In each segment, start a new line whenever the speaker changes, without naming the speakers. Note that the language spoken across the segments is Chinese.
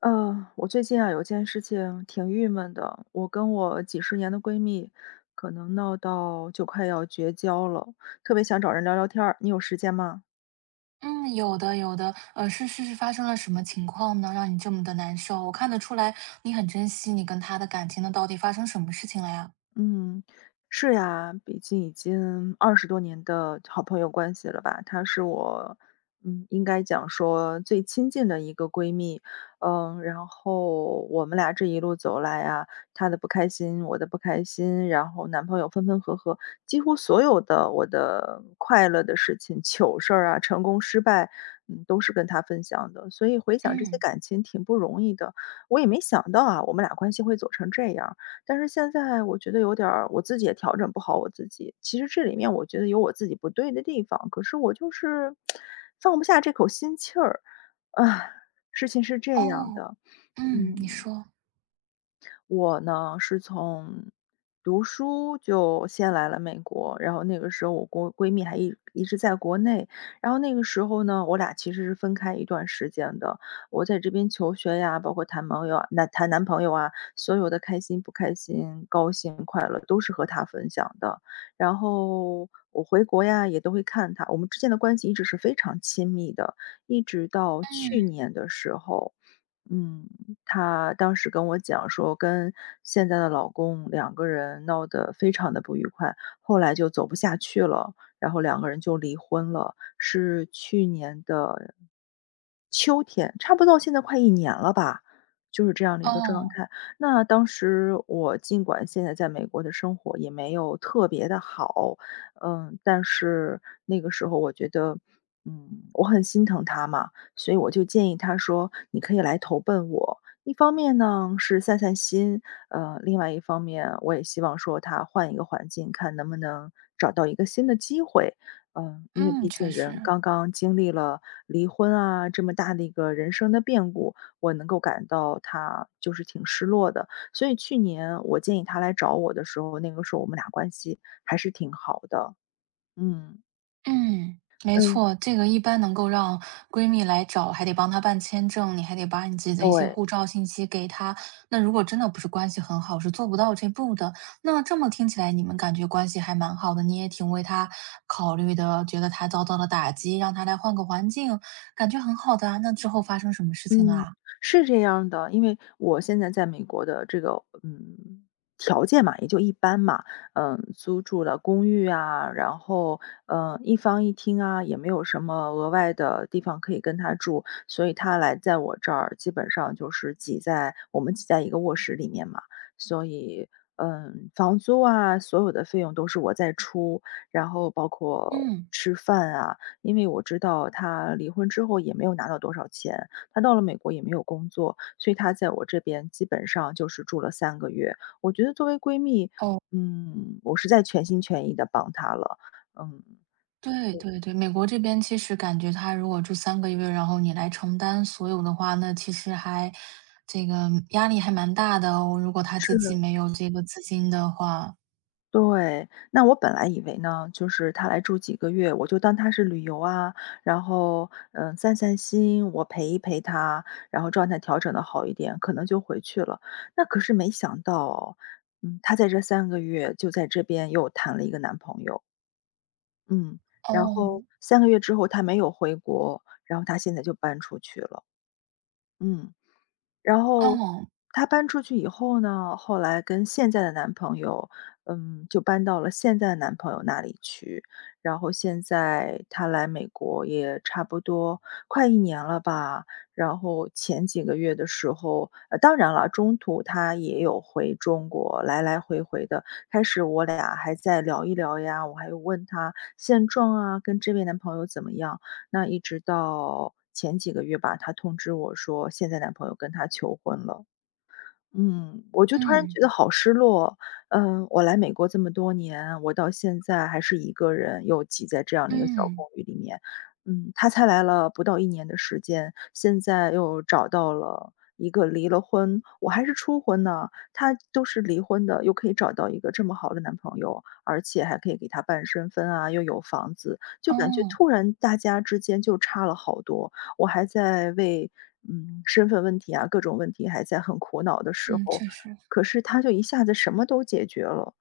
嗯，我最近啊有件事情挺郁闷的，我跟我几十年的闺蜜，可能闹到就快要绝交了，特别想找人聊聊天儿，你有时间吗？
嗯，有的有的，是发生了什么情况呢？让你这么的难受？我看得出来，你很珍惜你跟他的感情，那到底发生什么事情了呀？
嗯，是呀，毕竟已经20多年的好朋友关系了吧。她是我，应该讲说最亲近的一个闺蜜。然后我们俩这一路走来啊，她的不开心，我的不开心，然后男朋友分分合合，几乎所有的我的快乐的事情、糗事儿啊、成功失败，都是跟她分享的。所以回想这些
嗯。
感情挺不容易的，我也没想到啊，我们俩关系会走成这样。但是现在我觉得有点儿我自己也调整不好我自己。其实这里面我觉得有我自己不对的地方，可是我就是放不下这口心气儿。啊，事情是这样
哦。
的，
嗯，你
嗯。
说。
我呢是从读书就先来了美国，然后那个时候我国闺蜜还一直在国内，然后那个时候呢，我俩其实是分开一段时间的。我在这边求学呀，包括谈朋友啊、谈男朋友啊，所有的开心不开心、高兴快乐都是和她分享的。然后我回国呀，也都会看她。我们之间的关系一直是非常亲密的，一直到去
嗯。
年的时候。嗯，她当时跟我讲说，跟现在的老公两个人闹得非常的不愉快，后来就走不下去了，然后两个人就离婚了，是去年的秋天，差不多到现在快一年了吧，就是这样的一个状
哦。
态。那当时我尽管现在在美国的生活也没有特别的好，但是那个时候我觉得，嗯，我很心疼他嘛，所以我就建议他说：“你可以来投奔我。”一方面呢，是散散心，另外一方面我也希望说他换一个环境，看能不能找到一个新的机会。因为
嗯，
毕
确
竟人
实。
刚刚经历了离婚啊，这么大的一个人生的变故，我能够感到他就是挺失落的。所以去年我建议他来找我的时候，那个时候我们俩关系还是挺好的。嗯，
嗯，没
嗯，
错，这个一般能够让闺蜜来找，还得帮她办签证，你还得把你自己的一些
对。
护照信息给她。那如果真的不是关系很好，是做不到这步的。那这么听起来，你们感觉关系还蛮好的，你也挺为她考虑的，觉得她遭到了打击，让她来换个环境，感觉很好的啊。那之后发生什么事情了
嗯，
啊？
是这样的，因为我现在在美国的这个，条件嘛，也就一般嘛，租住了公寓啊，然后，一房一厅啊，也没有什么额外的地方可以跟他住，所以他来在我这儿基本上就是我们挤在一个卧室里面嘛，所以，房租啊，所有的费用都是我在出，然后包括
嗯。
吃饭啊，因为我知道他离婚之后也没有拿到多少钱。她到了美国也没有工作，所以她在我这边基本上就是住了三个月。我觉得作为闺蜜，
哦。
我是在全心全意的帮她了，嗯。
对对对，美国这边其实感觉他如果住三个月，然后你来承担所有的话，那其实还这个压力还蛮大的哦，如果他
是
自
的。
己没有这个资金的话。
对，那我本来以为呢，就是她来住几个月，我就当她是旅游啊，然后，散散心，我陪一陪她，然后状态调整的好一点，可能就回去了。那可是没想到哦她在这三个月就在这边又谈了一个男朋友。嗯，然后
哦。
三个月之后他没有回国，然后他现在就搬出去了，嗯。然后
哦。
她搬出去以后呢，后来跟现在的男朋友，就搬到了现在的男朋友那里去。然后现在她来美国也差不多快一年了吧，然后前几个月的时候当然了，中途她也有回中国，来来回回的。开始我俩还在聊一聊呀，我还有问她现状啊，跟这位男朋友怎么样。那一直到前几个月吧，她通知我说现在男朋友跟她求婚了。我就突然
嗯。
觉得好失落。我来美国这么多年，我到现在还是一个人，又挤在这样的一个小
嗯。
公寓里面。他才来了不到一年的时间，现在又找到了一个离了婚我还是初婚呢，他都是离婚的，又可以找到一个这么好的男朋友，而且还可以给他办身份啊，又有房子，就感觉
哦。
突然大家之间就差了好多。我还在为，身份问题啊，各种问题还在很苦恼的时
嗯，
候，
确实。
可是他就一下子什么都解决了。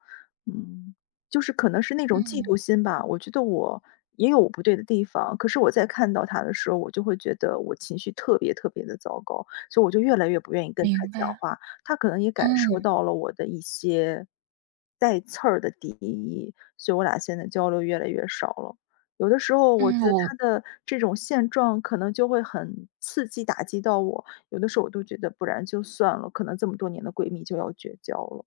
嗯，就是可能是那种嫉
嗯，
妒心吧，我觉得我也有我不对的地方，可是我在看到他的时候，我就会觉得我情绪特别特别的糟糕，所以我就越来越不愿意跟他
明
讲
白。
话。他可能也感
嗯。
受到了我的一些带刺儿的敌意，所以我俩现在交流越来越少了。有的时候我
嗯，
觉得
我
他的这种现状可能就会很刺激打击到我，有的时候我都觉得不然就算了，可能这么多年的闺蜜就要绝交了。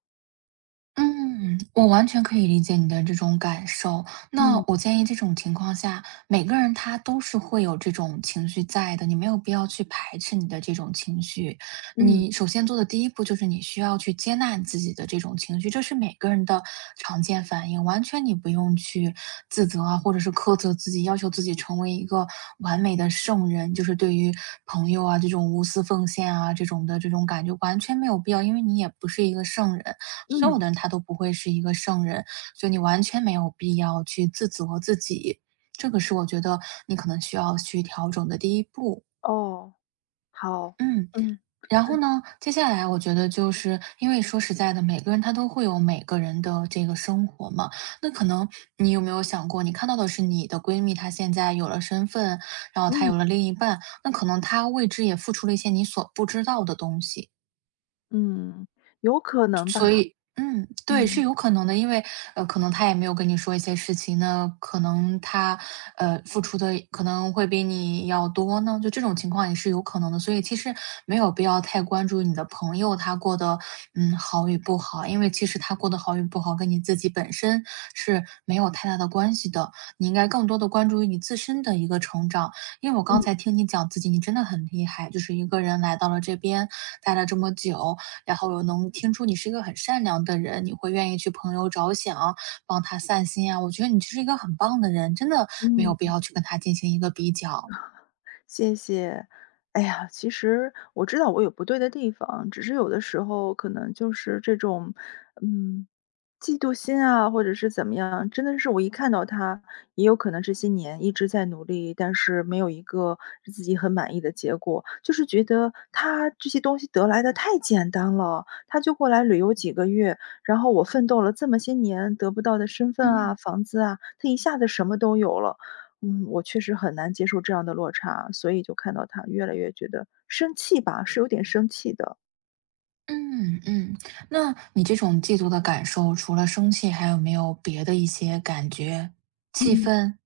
嗯，我完全可以理解你的这种感受。那
嗯
我建议这种情况下，每个人他都是会有这种情绪在的，你没有必要去排斥你的这种情绪。
嗯
你首先做的第一步就是你需要去接纳你自己的这种情绪，这是每个人的常见反应，完全你不用去自责啊，或者是苛责自己，要求自己成为一个完美的圣人，就是对于朋友啊这种无私奉献啊这种的这种感觉，完全没有必要，因为你也不是一个圣人。所有
嗯。
的人他都不会是一个圣人，所以你完全没有必要去自责自己。这个是我觉得你可能需要去调整的第一步。
哦，好，
嗯。
嗯。
然后呢，接下来我觉得就是因为说实在的，每个人他都会有每个人的这个生活嘛。那可能你有没有想过，你看到的是你的闺蜜，她现在有了身份，然后她有
嗯。
了另一半，那可能她为之也付出了一些你所不知道的东西。
嗯，有可能吧，
嗯，对，
嗯
是有可能的，因为，可能他也没有跟你说一些事情呢，那可能他，付出的可能会比你要多呢，就这种情况也是有可能的，所以其实没有必要太关注你的朋友他过得，嗯，好与不好，因为其实他过得好与不好跟你自己本身是没有太大的关系的，你应该更多的关注于你自身的一个成长，因为我
嗯。
刚才
嗯
听你讲自己，你真的很厉害，就是一个人来到了这边，待了这么久，然后我能听出你是一个很善良的人，你会愿意去朋友着想，帮他散心啊，我觉得你就是一个很棒的人，真的没有必
嗯。
要去跟他进行一个比较。
谢谢。哎呀，其实我知道我有不对的地方，只是有的时候可能就是这种，嗯，嫉妒心啊，或者是怎么样，真的是我一看到他，也有可能这些年一直在努力，但是没有一个自己很满意的结果，就是觉得他这些东西得来的太简单了，他就过来旅游几个月，然后我奋斗了这么些年得不到的身份啊、
嗯。
房子啊，他一下子什么都有了。我确实很难接受这样的落差，所以就看到他越来越觉得生气吧，是有点生气的。
嗯嗯。那你这种嫉妒的感受，除了生气，还有没有别的一些感觉？气
嗯
愤、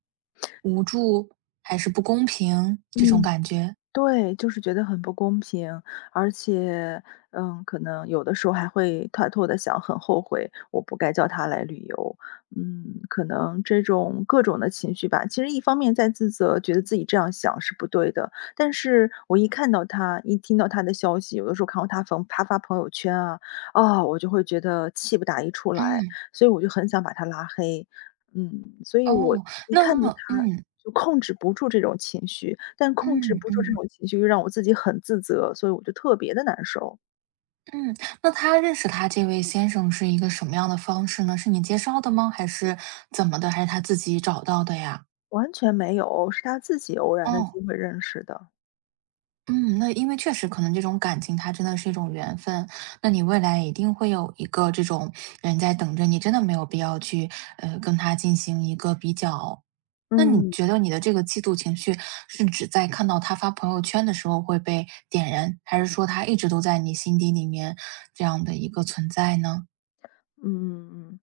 无助，还是不公平这种
嗯。
感觉？
对，就是觉得很不公平，而且，可能有的时候还会偷偷的想，很后悔，我不该叫他来旅游。可能这种各种的情绪吧，其实一方面在自责，觉得自己这样想是不对的，但是我一看到他，一听到他的消息，有的时候看到他发朋友圈啊，我就会觉得气不打一处来，
嗯。
所以我就很想把他拉黑。所以我
哦。
一看到
那
他
嗯
就控制不住这种情绪，但控制不住这
嗯
种情绪又让我自己很自责，所以我就特别的难受。
嗯。那他认识他这位先生是一个什么样的方式呢？是你介绍的吗？还是怎么的？还是他自己找到的呀？
完全没有，是他自己偶然的
哦。
机会认识的。
嗯，那因为确实可能这种感情它真的是一种缘分，那你未来一定会有一个这种人在等着你，真的没有必要去跟他进行一个比较。那你
嗯，
觉得你的这个嫉妒情绪是指在看到他发朋友圈的时候会被点燃，还是说他一直都在你心底里面这样的一个存在呢？
嗯嗯嗯。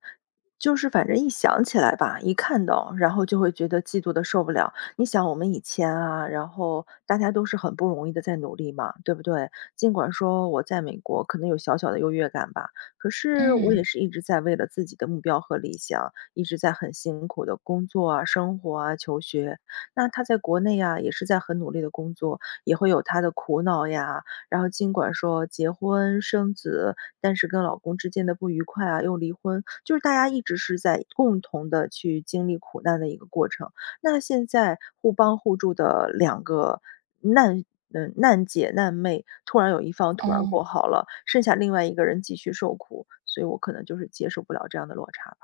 就是反正一想起来吧，一看到，然后就会觉得嫉妒的受不了。你想我们以前啊，然后大家都是很不容易的在努力嘛，对不对？尽管说我在美国可能有小小的优越感吧，可是我也
嗯。
是一直在为了自己的目标和理想，一直在很辛苦的工作啊、生活啊、求学。那他在国内啊，也是在很努力的工作，也会有他的苦恼呀。然后尽管说结婚生子，但是跟老公之间的不愉快啊，又离婚，就是大家一直是在共同的去经历苦难的一个过程。那现在互帮互助的两个难难姐难妹，突然有一方突然
哦。
过好了，剩下另外一个人继续受苦，所以我可能就是接受不了这样的落差。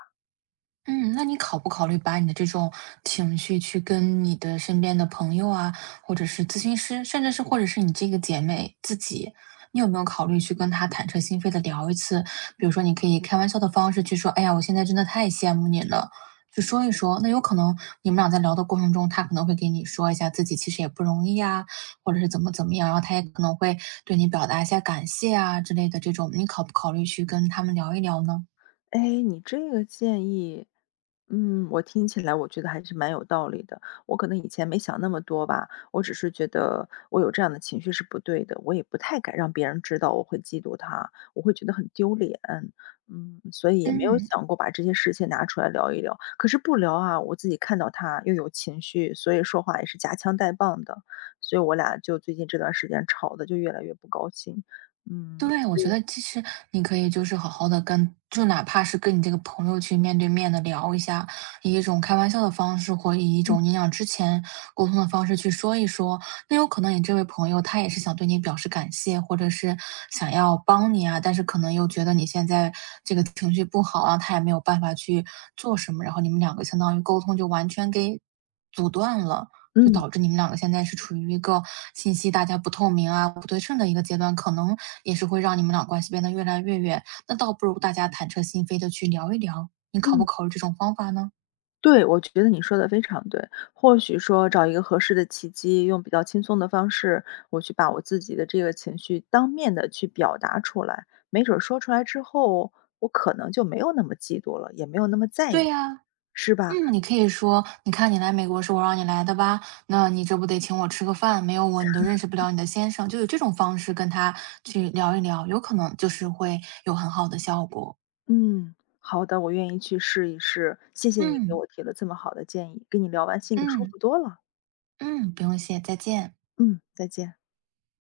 嗯，那你考不考虑把你的这种情绪去跟你的身边的朋友啊，或者是咨询师，甚至是或者是你这个姐妹自己，你有没有考虑去跟她坦诚心扉的聊一次？比如说你可以开玩笑的方式去说：“哎呀，我现在真的太羡慕你了。”就说一说，那有可能你们俩在聊的过程中，她可能会给你说一下自己其实也不容易啊，或者是怎么怎么样，然后她也可能会对你表达一下感谢啊之类的这种，你考不考虑去跟他们聊一聊呢？
哎，你这个建议，我听起来我觉得还是蛮有道理的。我可能以前没想那么多吧，我只是觉得我有这样的情绪是不对的，我也不太敢让别人知道我会嫉妒他，我会觉得很丢脸。所以也没有
嗯。
想过把这些事情拿出来聊一聊。可是不聊啊，我自己看到他又有情绪，所以说话也是夹枪带棒的，所以我俩就最近这段时间吵的就越来越不高兴。嗯
对，我觉得其实你可以就是好好的跟就哪怕是跟你这个朋友去面对面的聊一下，以一种开玩笑的方式，或以一
嗯
种你俩之前沟通的方式去说一说。那有可能你这位朋友他也是想对你表示感谢，或者是想要帮你啊，但是可能又觉得你现在这个情绪不好啊，他也没有办法去做什么，然后你们两个相当于沟通就完全给阻断了。就
嗯
导致你们两个现在是处于一个信息大家不透明啊、不对称的一个阶段，可能也是会让你们俩关系变得越来越远。那倒不如大家坦诚心扉的去聊一聊，你考不
嗯。
考虑这种方法呢？
对，我觉得你说的非常对。或许说找一个合适的契机，用比较轻松的方式，我去把我自己的这个情绪当面的去表达出来，没准儿说出来之后，我可能就没有那么嫉妒了，也没有那么在
对
意
呀。
是吧？
嗯，你可以说，你看你来美国是我让你来的吧，那你这不得请我吃个饭？没有我你都认识不了你的先生，就有这种方式跟他去聊一聊，有可能就是会有很好的效果。
嗯，好的，我愿意去试一试。谢谢你给
嗯
我提了这么好的建议，跟你聊完心里舒
嗯
服多了。
嗯，不用谢，再见。
嗯，再见。